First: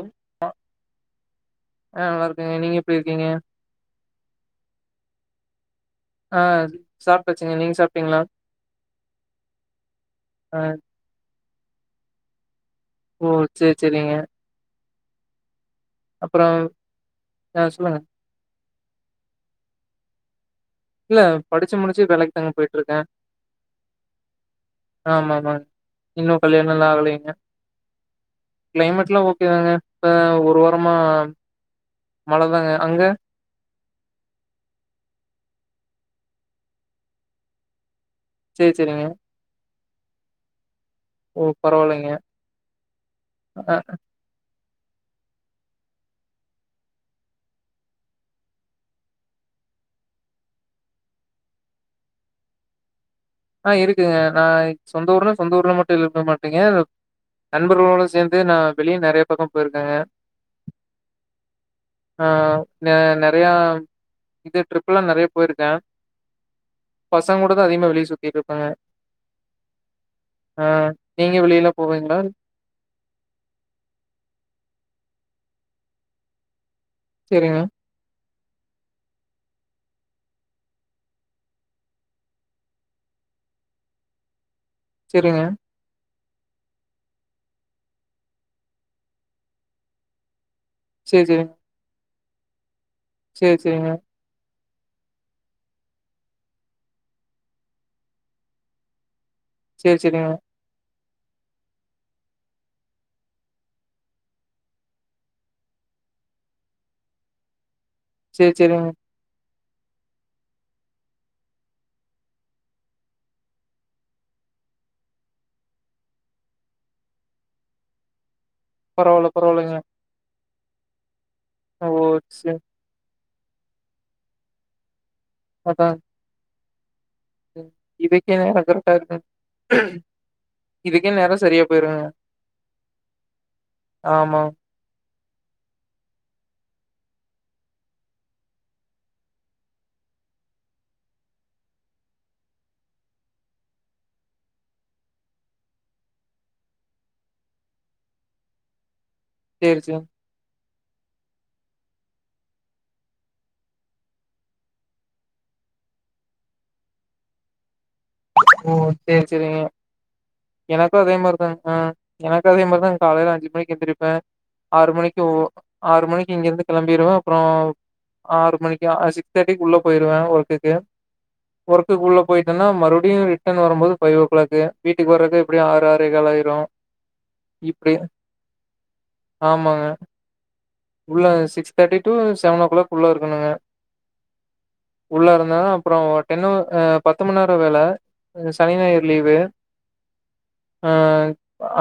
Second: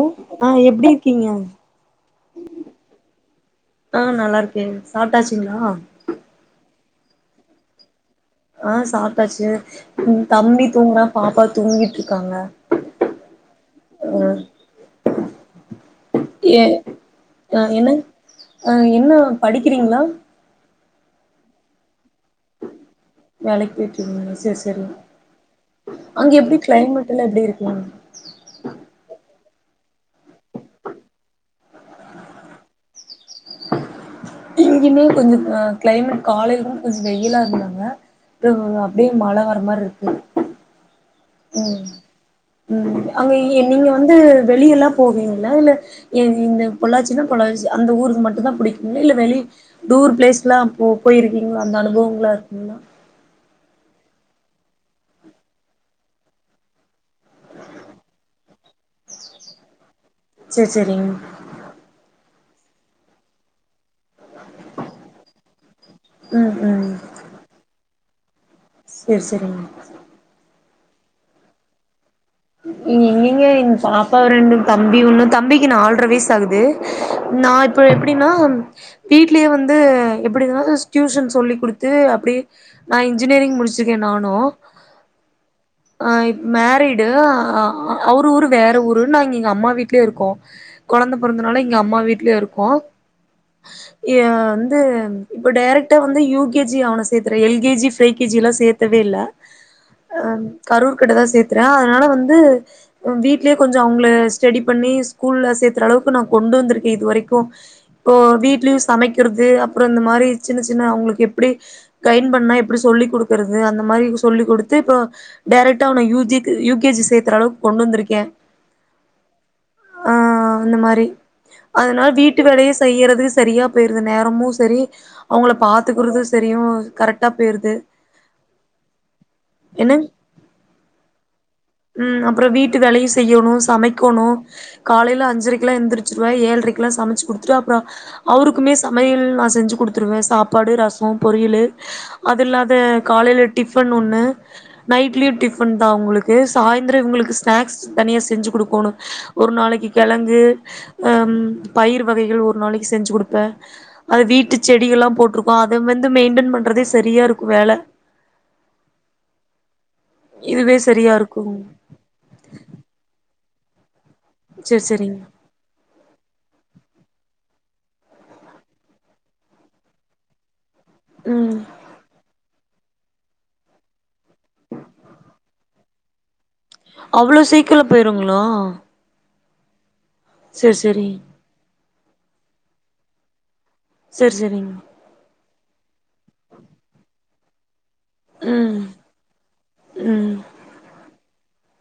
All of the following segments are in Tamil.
ம் ஆ எப்டி இர்க்கீங்கே நல்லா இருக்கேங்க நீங்க எப்டி இருக்கீங்க ஆ நல்லாயிருக்கேன் சப்டாச் தீங்ளா ஆ சாப்ட்டாச்சிங்கே நீங் சாப் ஆ சாப்ட்டாச்சு ம் ஆ தம்பி தூங்குறா பாப்பா தூங்கிட்டுருக்காங்கே ஓ சேர் செரிங்கே ஏ ஆ என்னங் ஆ என்னா படிக்கிறீங்ளா இல்லே படிச்சு முடிச்சு வேலக்கி தாங்கே போயிட்டுருக்கே வேலக்கி போயிட்டுருக்கீங்ளா சேர் செரிங்க ஆமா ஆமாங்க இன்னு அங்கே எப்டி கல்யாணம்லா கிளைமேட் எல்லா ஆகலைங்க எப்டி இருக்குங்கே ஆ ஒரு வாரமா மழதாங்கே அங்கே இங்கீயுமே கொஞ்சம் ஆ கிளைமேட் காலைல்தா கொஞ் வெயிலா இருந்தாங்கே இப்போ சேரி சேரிங்க அப்டியே மழ வர்ர மாரி இருக் ஓ [inaudible] உம் பரவாயில்லைங்க உம் அங்க இ ஆ நீங்க வந்து வெளியல்லாம் போவீங்ளா இல்ல இ இந்த பொள்ளாச்சின்னா பொள்ளச்சி அந்த ஊருக்கு மட்டும் தான் புடிக்கு இல்ல வெளியே டூர் பிளேஸ் எல்லாம் போ போயிருக்கீங்களா அந்த அனுபவங்கலாம் இருக்குங்களா ஆ இருக்குங்க நான் சொந்த ஊர்னா சொந்த ஊர்ல மட்டும் இருக்க மாட்டீங்க நண்பர்களோட சேந்து நா வெளிய நெறைய பக்கோ போயிருக்கங்க சேரி சேரிங்க ஆஹ் ந நெறையா இது ட்ரிப் எல்லாம் நெறையா போயிருக்கேன் ம் பசங்க கூட தான் அதிகமா வெளிய சுத் [unintelligible] செர் செரிங்க ஆஹ் நீங்க வெளியலா போவீங்களா இங்கெங்கங்க எங் பாப்பா ரெண்டும் தம்பி ஒண்ணும் தம்பிக்கு நால்ர வயசு ஆகுது நா சரிங்க, இப்போ எப்டின்னா வீட்லயே வந்து எப்டினாது டியூஷன் சொல்லி குடுத்து அப்டியே நா இன்ஜினியரிங் முடிச்சிருக்கேன் நானு செரிங்க ஆஹ் இப் மேரிட் டு அ அ அவரு ஊரு வேற ஊரு நாங்க எங்க அம்மா வீட்லயே இருக்கோம் கொழந்த பொறந்தனால இங்க அம்மா வீட் ல இருக்கோ செர் செரிங்க எ வந்து இப்போ டேரக்டா வந்து யு கே ஜி அவன சேத்துறே L K G pre K ஜில்லா சேத்தவே இல்ல சரி, சரிங்க. அம் கரூர் இக்கட்ட தா சேத்தே [unintelligible] அதனால வந்து வீட்லயே கொஞ்சோ அவுங்கள ஸ்டடி பண்ணி ஸ்கூல்ல சேர்த்தற அளவுக்கு நா கொண்டு வந்திருக்கேன் இது வரைக்கு இப்போ சரி, வீட்லயும் சரிங்க. சமைக்கிறது அப்புறோ இந்த மாரி சின்ன சின்ன அவுங்களுக்கு எப்டி கைன் பண்ணா எப்டி சொல்லிக் குடுக்கறது அந்த மாரி சொல்லிக் குடுத்து இப்போ டைரக்டா அவன U G U K G சேத்தர அளவுக்கு கொண்டு வந்திருக்கேன் பரவால பரவாலைங்க அந்த மாரி அதனால் வீட்டு வேலையு செய்யறது சரியா போயிருது நேரமும் சரி அவுங்கள அதான். பாத்துக்கறது சரியும் கரெட் இதுக்கே நேரோ கரட்டா இருக்கு என்னங் இதுக்கே நேரோ ச ம் அப்புறோ வீட்டு வேலையும் செய்யோணோ சமைக்கணோ ஆமா. காலைல அஞ்சு அஞ்சரைக்கெலா எந்திருச்சிடுவ ஏழரைக்குலா சமச்சு குடுத்துட்டு அப்புறோ அவருக்குமே சமையல் நா செஞ்சு குடுத்துருவ சாப்பாடு ரசோ பொரியலு அது இல்லாத காலைல டிஃபன் ஒன்னு நைட்லயு டிஃபன்தா அவுங்குளுக் கு சாய்ந்தரோ இவுங்குளுக்கு ஸ்நாக்ஸ் தனியா செஞ்சு குடுக்கணோ ஒரு சரி, நாளைக்கு சரி. கெழங்கு அம் பயிர் வகைகள் ஒரு நாளைக்கு செஞ்சு குடுப்ப அது வீட்டு செடிகலா போட்ருக்கோ அத வந்து மெயின்டென் பண்றதே செரியா இருக்கு வேல ஓ செரி சேரிங்க இதுவே எனக்கோ சரியா அதே மாதிரி இருக்கு தாங்க எனக்கோ அதே மாதிரி தாங்க காலைல அஞ்சு மணிக் எந்திரிப் ப சேர் ஆறு சேரிங்க மணிக்கு ஒ ஆறு மணிக்கு இங்கிருந்து கிளம்பிறுவே அப்புறோ ஆறு மணிக்கு அ சிக்ஸ் தேட்டிக்கு குள்ளே போயிருவ ஒர்க்குக்கு ம் ஒர்க்கக்குள்ள போயிட்டனா அப்படினு ரிட்டர்ன்ரும்போதுஃபைவ் ஓ கிளாக்கு வீக்கு வறது எப்படி ஆறு ஆறேகால் ஆயிரோ அவ்ளோ சீக்கிரோ போயிருங்களா ஆமாங்க செரி சேரி தேர்டி டு செவனோ கிளாக்குள்ள இருக்குனுங்க செரி செரிங்க உள்ள இருந்தா அப்புறோ இன்னோ பத்துமனநேர வேல சனி ம் ஞாயிறு லீவு ம் ஆ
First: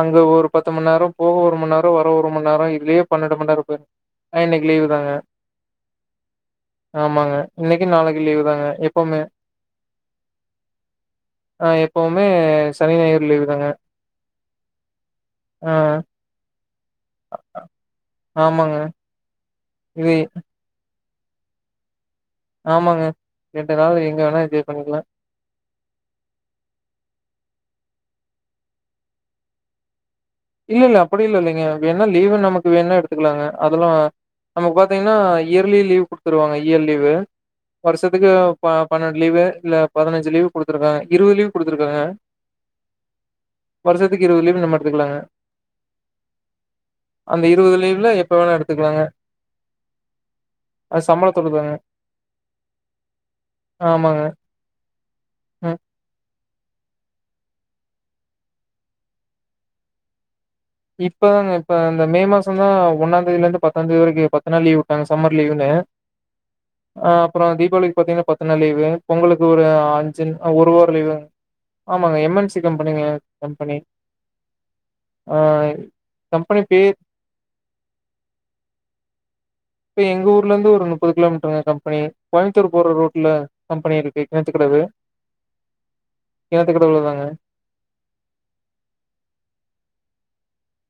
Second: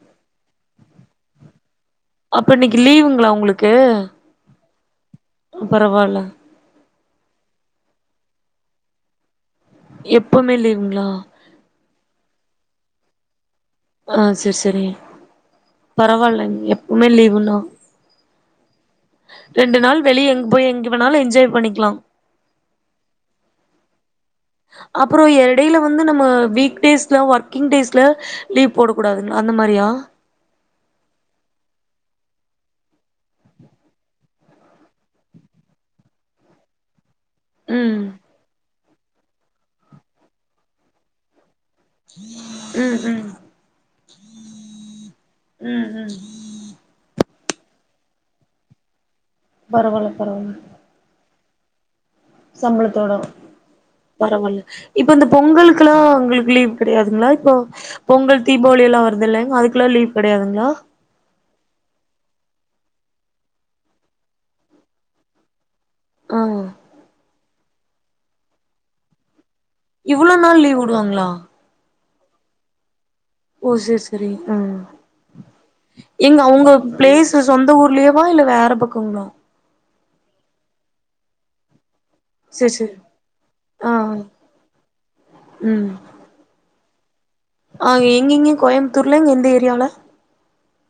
அங்க ஒரு பத்து மண் நேரோ போக ஒரு மண் நேரோ ஒரு மண் அப்ப நேரோ இன்னைக்கு இதுலே லீவுங்களா பன்னெண்டு மணி நேரோ போய் அ இன்னிக் லீவு தாங்க பரவால ஆமாங்க இன்னிக்கு நாளைக்கு லீவு தாங்க எப்பவுமே எப்பவுமே லீவுங்குளா ஆ எப்பவுமே சனி ஞாயிறு லீவு தாங்க ஆ செர் சேரி ஆ பரவாலங்க எப் பவுமே லீவுனா ஆமாங்க. ரெண்டு நாள் இது வெளிய எங்க போய் எங்கப் போனாலோ என்ஜாய் பண்ணிக்கலா ஆமாங்க ரெண்டு நாள் எங் அப்புறோ எடைல வந்து நம்ம வீக்டேஸ்ல ஒர்க் கிங்டேஸ்ல லீவ் போட கூடாதுனு அந்த மாரியா இல்ல இல்ல அப்படி இல் இல்லைங்க வேணா லீவு நமக்கு வேணா எடுத்துக்கலாங்க அதெல்லாம் நமக்கு பாத்தீங்கனா இயர்லி லீவ்குடுத்துருவாங்க இயர் லீவு ம் வருஷத்துக்கு ப பன்னெண்டு லீ் இல்ல பதினஞ்சு லீவு குடுத்துருக்காங்க இருபது லீவு உம் உம் இருபதுலீவு நம்ம எடுத்துக்கலாங்க உம் உம் உம் அந்த இருபது லீவு்ல எப்ப வேணாம் எடுத்துக்கலாங்க பரவால்ல பரவால்ல தொல்லு தாங்க சம்பளத்தோட பரவாயில்ல இப்ப இந்த ம் பொங்கலுக்லா உங்களுக்கு லீவ் கிடையாதுங்களா இப்ப பொங்கல் தீபாவளி எல்லா வருதுல்லங்க அதுக்குலா லீவ் கிடையாதுங் இப்பதாங்க இப்ப இந்த மே மாசம் தான் ஒன்னாம்ந்தேதில இருந்து பத்தாம் தேதி வரை பத்து நாள் லீவு விட்டாங்க சம்மர் லீவுன்னனு ஆஹ் அப்புறம் தீபாவளிக்கு பாத்தீங்கன்னா பத்து நாள் லீவு பொங்கலுக்கு இது ஒரு அஞ்சு இவ்ளோ நாள் ஒரு லீவ் வாரலீவு விடுவாங்களா ஆமாங்க எம்என்சி கம்பெனிங்க ஓ கம்பெனி சரி சரி ஹம் ஆ இங்க கம்பெனி உங்க பேர் பிளேஸ் சொந்த ஊர்லயேவா இல்ல வேற பக்கங்களா இப்ப எங்க ஊர்ல இருந்து ஒரு முப்பது கிலோமீட்டருங்க கம்பெனி சரி கோயம்புத்தூர் போற சரி ரோட்ல கம்பெனி ஆஹ் இருக்கு கிணத்துக்கடவு உம் கிணத்துக்கடவுலதாங்க ஆஹ எங்கங்க கோயம்புத்தூர்ல எந்த ஏரியால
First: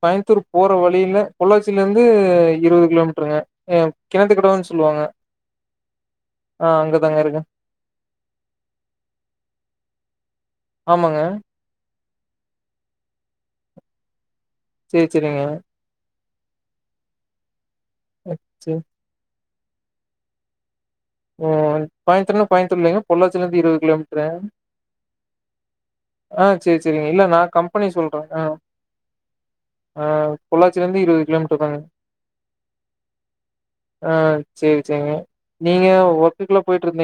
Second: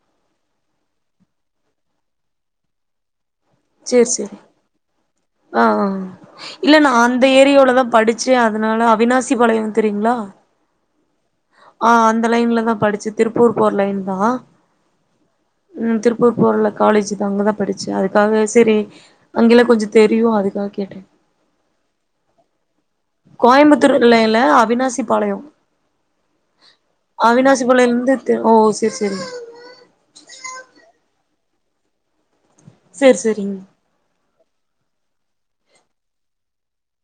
கோயமுத்தூர் போற வழியில பொள்ளாச்சியில இருந்து இருபது கிலோமீட்டருங்க ஆ சரி சரி கிணத்துக்கடவுன்னு சொல்லுவாங்க ஆஹ்ஹ் ஆ இல்ல நான் அங்கதாங்க அந்த இருக்கு ஏரியாலதான் படிச்சேன் அதனால அவினாசி பாளையம் தெரியுங்களா ஆமாங்க ஆஹ் அந்த லைன்ல தான் படிச்சு திருப்பூர் போற லைன் தான் சரி சரிங்க போல காலேஜ் தாங்க தான் படிச்சு அதுக்காக சரி சேரி அங்கலா கொஞ்ச தெரியு அதுக்காக கேட்டேன் ஓஹ் கோயமுத்தூர்னா கோயமுத் இல்லங்க பொள்ளாச்சில இருந்து இருபது கோயம்புத்தூர்ல கிலோமீட்டரு இல்ல அவினாசி பாளையோ ஆஹ் சேரி சேரி இல்ல நா கம்பெனிய அவினாசிபாளையலருந்து சொல்ற திரு ஓ ஆஹ் செரி செரி ஆஹ் பொள்ளாச்சில இருந்து இருபது கிலோமீட் [unintelligible] சரி சரிங்க சரி சரிங்க நீங்க ஒர்க்குக்ல போயிட்டு இருந்த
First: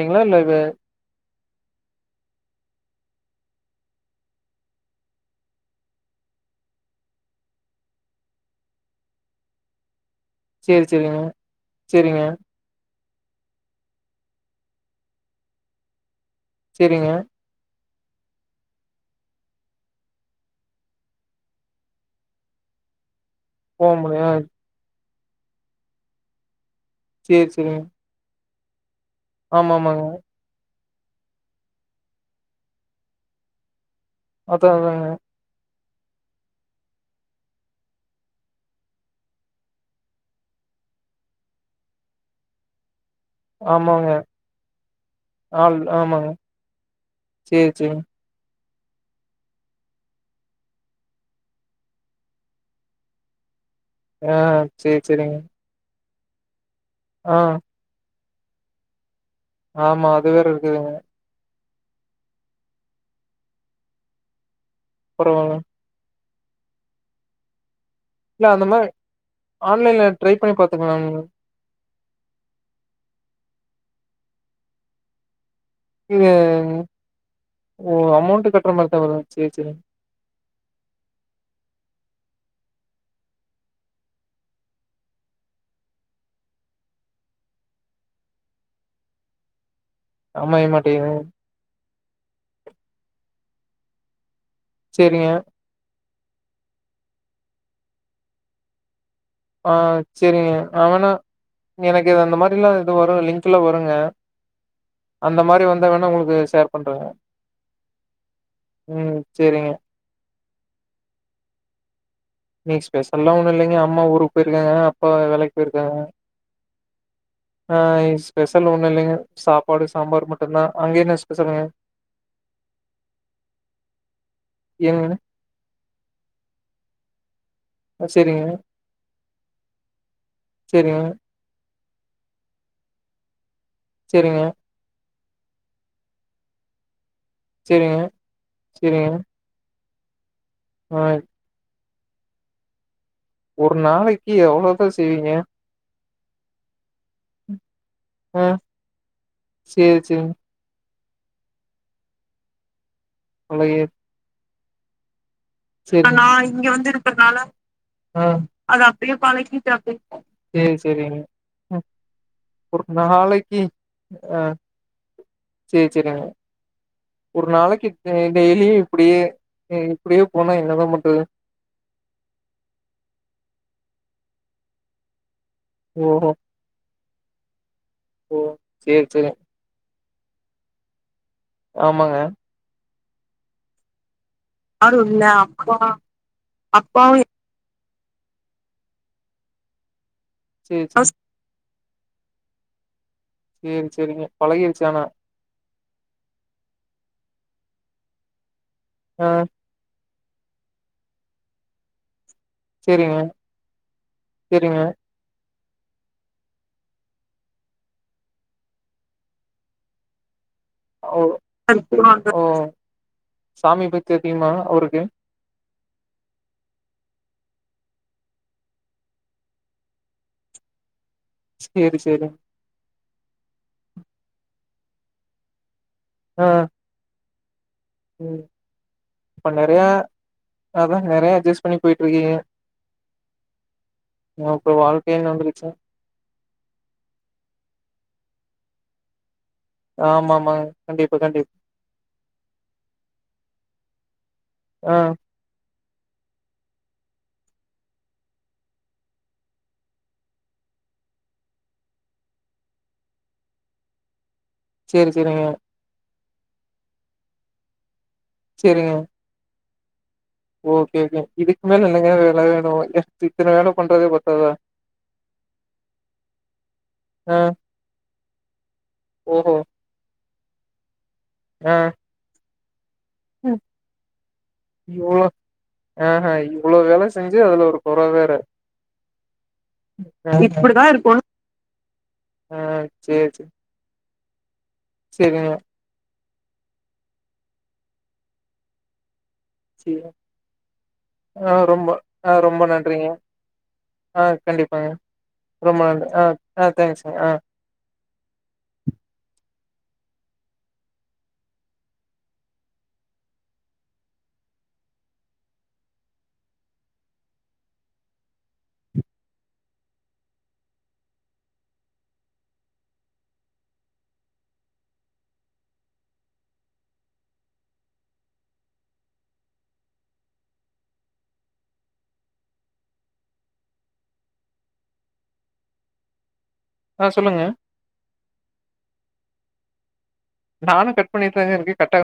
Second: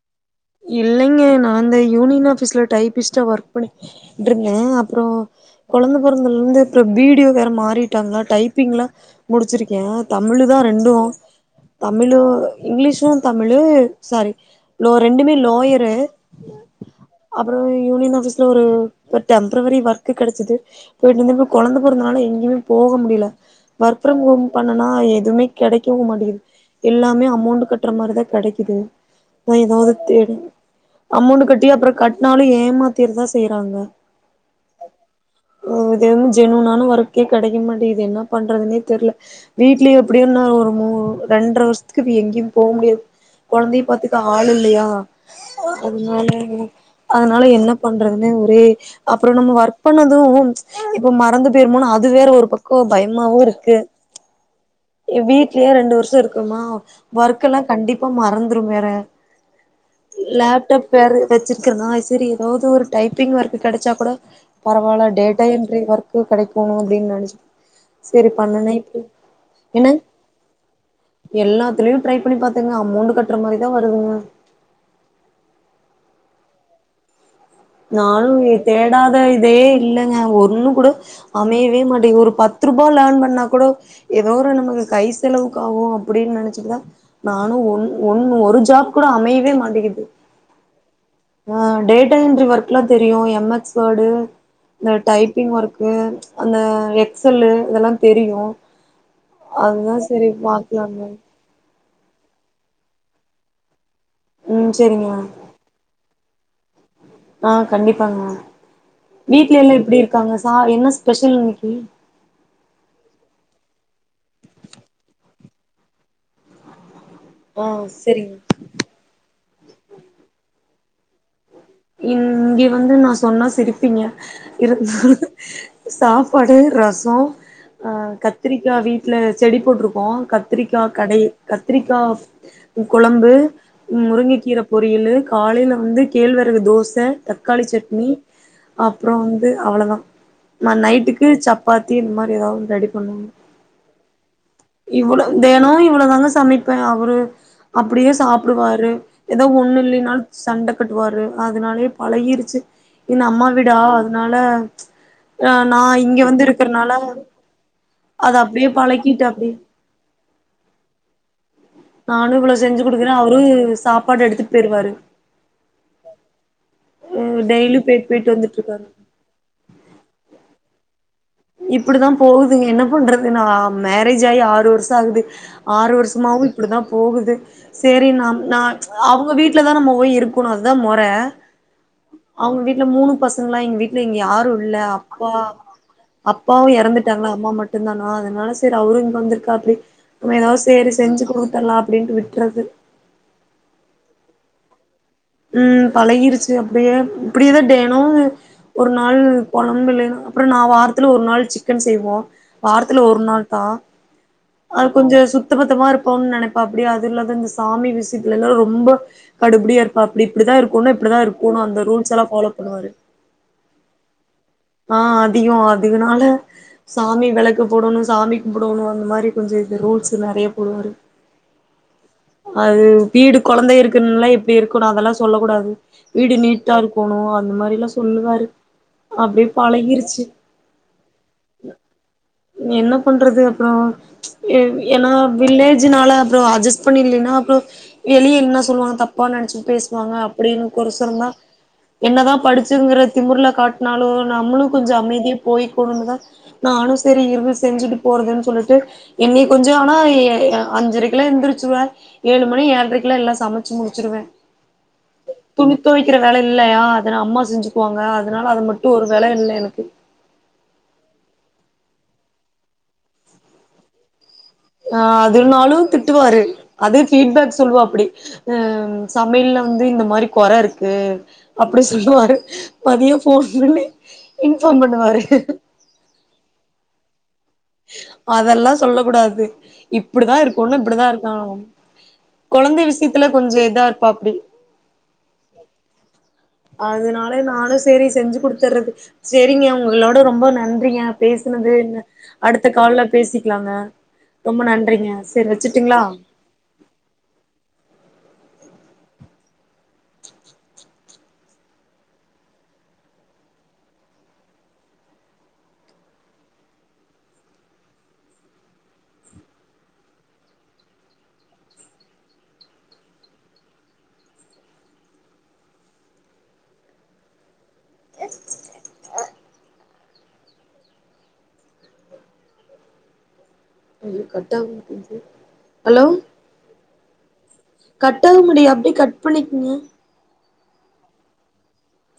இல்லைங்க நா அந்த யூனியன் ஆஃபீஸ்ல டைபிஸ்டா ஒர்க் பண்ணிட்ருந்தே அப்றோ கொழந்த பொறந்தலலிருந்து அப்றோ பி டி ஓ வேற மாறிட்டேங்க டைப்பிங்லா முடிச்சிருக்கே தமிழு தா சேரி ரெண்டு சேரிங்க தமிழு சேரிங்க இங்லீஷு தமிழு சாரி நோ ரெண்டுமே லோயரு செரிங்க அப்புறோ யூனியன் ஆஃபீஸ்ல ஒரு அஹ் டெம்ப்ரவரி ஒர்க்கு கெடச்சது போயிட்டு இருந்தப்ப கொழந்தை பொறந்னால எங்கேயுமே போக முடியல போ வொர்க் ஃப்ரம் முடியா ஹோம் பண்ணனா எது எதுமே கெடைக்கவு மாட்டிங்குது எல்லாமே சேரி அமௌண்டு சேரிங்க கட்ற மாரி தா கெடைக்கு குது ஒ ஆமா எதாவ்து ஆமாங்க தேடி அமௌண்டு கட்டி அப்ற கட்னாலு ஏமாத்திற தா செய்றாங்க அதா நானு உம் இது வரைலு ஜென்நியூனான ஒர்க்கே கெடைக்க மாட்டிங்குது என்ன பண்றதுனே தெர்ல வீட்லே எப்டியும் நா ஒரு மூ ரெண்ட்ர வர்ஷத்துக்கு இப்டி எங்யு போ முடியாது கொழந்தைய ஆமாங்க பாத்துக்க ஆள் இல்லயா ஆள் அதுனால ஆமாங்க எனக் அதுனால சேரி என்ன சேரிங்க பண்றதுனா ப்டி அப்ற நம்ம ஒர்க் பண்ணதும் இப்ப மறந்து போயிருமோனு அது வேற ஒரு பக்க பயமாவு இருக்கு ஆஹ் சேரி சேரிங்க த்திருக்குமா ஆ ஒர்க்குலா கண்டிப்பா மாற் மறந்துற மோறே ஆமா அது வேற இருக்குதுங்க ச்சிருக்கனா செரி எதாவ்து ஒரு டைப்பிங் ஒர்க்கு கெடச்சா கூட பரவால்லா டேட்டா அப்புறம் என்ட்ரி வொர்க் கு கெடைக்கணு அப்டின் நெனச்சு செரி இல்ல அந்த மாரி பண்ணுனேட்டு என்ன ஆன்லைன்ல ட்ரை பண்ணி பாத்துக்கலாம். எல்லாத்துலயு ட்ரை பண்ணி பாத்தேங்க அமௌண்டு கட்ற மாரி தா வருதுங்க உம் நானு தேடாத சேரி இதே சேரிங்க. இல்லங்க ஒர் ஒன்னு கூட அமையவே மாட்டேங்கு ஒரு பத்து ரூபா லார்ன் பண்ணா கூட எதோ ஒரு நமக்கு கை செலவுக்கு ஆகு அப்டின் நெனச்சுதா நானு ஒன் ஒன் ஒரு ஜாப் கூட அமையவே மாட்டிக்கிது அமைய மாட்டிக்கிதா ஆஹ் டேட்டா என்ட்ரி ஒர்க்லா தெரியு எம் எக்ஸ் வேர்டு இந்த சேரிங்க. டைப்பிங் ஒர்க்கு அந்த எக்ஸல்லு இதெல்லா தெரியு ஆ அதுதா செரி செரிங்க நா பாக்கலாங்க வேணா எனக்கு இது அந்த மாரில்லா இது வரும் லிங்க்ல்லா வருங்க ம் செரிங்க அந்த மாரி வந்தா வேணா உங்களுக்கு ஸ் ஆ கண்டிப்பாங்க ம் வீட்ல சேரிங்க. எல்லா எப்டி இருக்காங்க சா என்ன ஸ்பெஷல் இன்னிக்கு இன்னக்கி ஸ்பெஷல்லா ஒன்னு இல்லங்க அம்மா ஊருக்கு போயிருக்காங்க அப்பா வேலைக்கு பேய்ருக்காங்க ஆ ஸ்பெஷல் ஒண்ணு இல்லைங்க சாப்பாடு சாம்பார் மட்டுந்தா அங்க‌என்ன இங்க வந்து நா சொன்னா சிரிப்பிங்க என்னங்க? இருந்தாலு சாப்பாடு ரசோ ஆ சேரிங்க கத்திரிக்கா வீட்ல செடி போட்ருக்கோ கத்திரிக்கா சேரிங்க கடையல் க கத்ரிக்கா கொழம்பு சேரிங்க முருங்கக்கீர பொரியலு காலேல வந்து கேழ்வர ரகு தோச தக்காளி சேரிங்க சட்னி சேரிங்க. அப்றோ வந்து அவ்ளதா நா ஆ நைட்டுக்கு சப்பாத் தி இந்த மாரி ஏதாது ஒன்னு ரெடி பண்ணு ஒரு நாளைக்கு எவ்ளோதா இவ்ளோ செய்வீங்க தெனோ இவ்ளோ தாங்க சமைப்ப அவரு அப்டியே ஆ சாப்டுவாரு ஏதோ ஒண்ணு சேரி இல்லின்னாலு சேரி சண்ட கட்டுவாரு அதனாலயே பழகிருச்சி என்ன அம்மா வீடா பழகி அதனால நா இங்க வந்து இருக்கறனால அத அப்டியே பழக்கிட்டு அப்டியே சேரி சேரிங்க ம் நானு இவ்ளோ செஞ்சு ஒரு குடுக்குற அவரு நாளைக்கு சாப்பாடு ஆ எடுத்துட்டு போயிருவாரு சேரி சேரிங்க ஒரு டெய்லி நாளைக்கு போயிட்டு போயிட்டு வந்துட்டு டெய்லியு இருக்காரு இப்டியே ம் இப்டியே போனா என்னதா பண்றது இப்டிதா போகுதுங்க என்ன பண்றது நா மரேஜ் ஆயி ஆறு வருஷோ ஆகுது ஆறு ஓஹோ வருஷமாவு இப்டி தா போகுது சேரி நா ஓ நா சேரி சேரி அவங்க வீட்ல தா நம்ம போய் இருக்கணு அதுதா மொற ஆமாங்க அவங்க வீட்ல மூணு பசங்கள எங்க வீட்ல இங்க யாரு யாருல்ல அப்பா அப்பாவு எறந்துட்டாங்களா அம்மா மட் மட்டுந்தானா அதனால சரி அவரு இங்க வந்துருக்காப்டி நம்ம ஏதா ஒரு சேரி செஞ்சு குடுத்துரலா அப்டின்ட்டு விட்டுறது சேரி சேரிங்க பழகிருச்சு ஆனா உம் பழகிறிச்சி அப்டியே இப்டியெதா தேனமு ஒரு நாள் ஆ பொழம்பலு எனா அப்புறோ நா வாரத்துல ஒரு நாள் சிக்கன் செய்வோ வாரத்துல சேரிங்க ஒரு நாள் தா சேரிங்க அது கொஞ்சே சு த்த பத்தமா இருப்பம்ன்னு நெனப்பாபடி அது இல்லாத இந்த சாமி விசியத்துல எல்லா ரொம்ப கடுபுடியா இரு ப்பாபடி இப்டித்தா இருக்கணு நா இப்டிதா ஓ இருக்குணு அந்த ரூல்ஸ் எல்லா அதுக்கு ஃபாலோ ஓ பண்ணுவாரு சாமி பத்தி அதிகமா அவருக்கு ஆஹ் அதிகொ அதுனால சாமி வெளக் க்கு போடணு சாமிக்கு போடணு அந்த மாரி கொஞ்சொ இது ரூல்ஸ் நெறைய போடுவாரு சேரி சேரி அது வீடு கொழந்த இருக்கிறனால இப்டி இரு க்கணு அதெல்லா சொல்லக் கூடாது வீடு ஆ நீட்டா இருக்கணு அ ந்த மாரி லா ம் சொல்லுவாரு அப்டியே இப்ப நெறையா பழகிறிச்சி அதா நெறையா அட்ஜஸ்ட் பண்ணி போயிட்ருக்கீங்க என்ன பண்றது அப்புறோ ஏ இப்ப ஏன்னா வாழ்க்கைன்னு வந்துருச்சு வில்லேஜ்னாலே அப்புறோ அஜஸ் பண்ணிலின்னா அப்புறொ எளிய என்ன சொல்லுவாங்க தப்பா நெனச்சு பேசுவாங்க ஆமா ஆமாங்க அப்டின்னு கொசர கண்டிப்பா தா கண்டிப்பா என்னதா படிச்சுங்கிற திமுர்ல காட் நானு நம்மளு கொஞ்சொ ஆ அமைதியா போய் போனுனுதா நானு சரி இருந்து செஞ்சுட்டு போறதுன்னு சொல்லிட்டு என்னி கொஞ்சொ ஆனா ஏ அ அஞ்சரைக்கு எல்லா எந்திரிச்சிருவே ஏழு மணி ஏழரைக்கெல்லா எல்லா சமச்சு முடிச்சிருவே சேரி சேரிங்க கிற வேல இல்லையா அத அம்மா செஞ்சுக்குவாங்க அ தனால அது மட்டு சேரிங்க ஒரு வேல இல்ல எனக்கு ஓகே ஒகே இதுக்கு மேல என்னச்க வேல வேணு எஹ் இத்தன வேல பண்றதே பத் ஆஹ் அதுனாலு திட்டுவாரு அது ஆ ஃபீட்பேக் சொல்லுவாப்படி அஹ் ம் ஓஹோ சமையல்ல வந்து இந்த மாரி கொற இருக்கு ஆ அப்டி சொல்லுவாரு மதியோ ஃபோன் ம். பண்ணி இன்ஃபார்ம் பண்ணுவாரு இவ்ளோ ஆஹ இவ்ளோ வேலஸ் அதெல்லா சொல்ல கூடாது இப்டிதா இருக்குன்ன இப்டித்தா இருந்தானு ஆ கொழந்தெ விஸ்யத்துல கொஞ்ச இதா இரு பாப்டி செரிங்க அதனாலே நானு சேரி செஞ்சு குடுத்தர்றது செரிங்க சேரி உங்களோட ரொம்ப நன்றிங்க ஆ பேசுனது ரொம்ப இந்த ஆ ரொம்ப நன்றிங்க ஆ ரொம்ப கண்டிப்பாங்க நன்றிங்க சேரி ரொம்ப வச்சுட்டுங்களா நன்றி ஆ ஆ தேங்க்ஸ் ஆ அலோ ஆ சொல்லுங்க கட்டாக முடியெ அப்டி கட் பண்ணிக்ங்க நானு கட் பண்ணிட்டு தாங்க இருக்கே கட் ஆக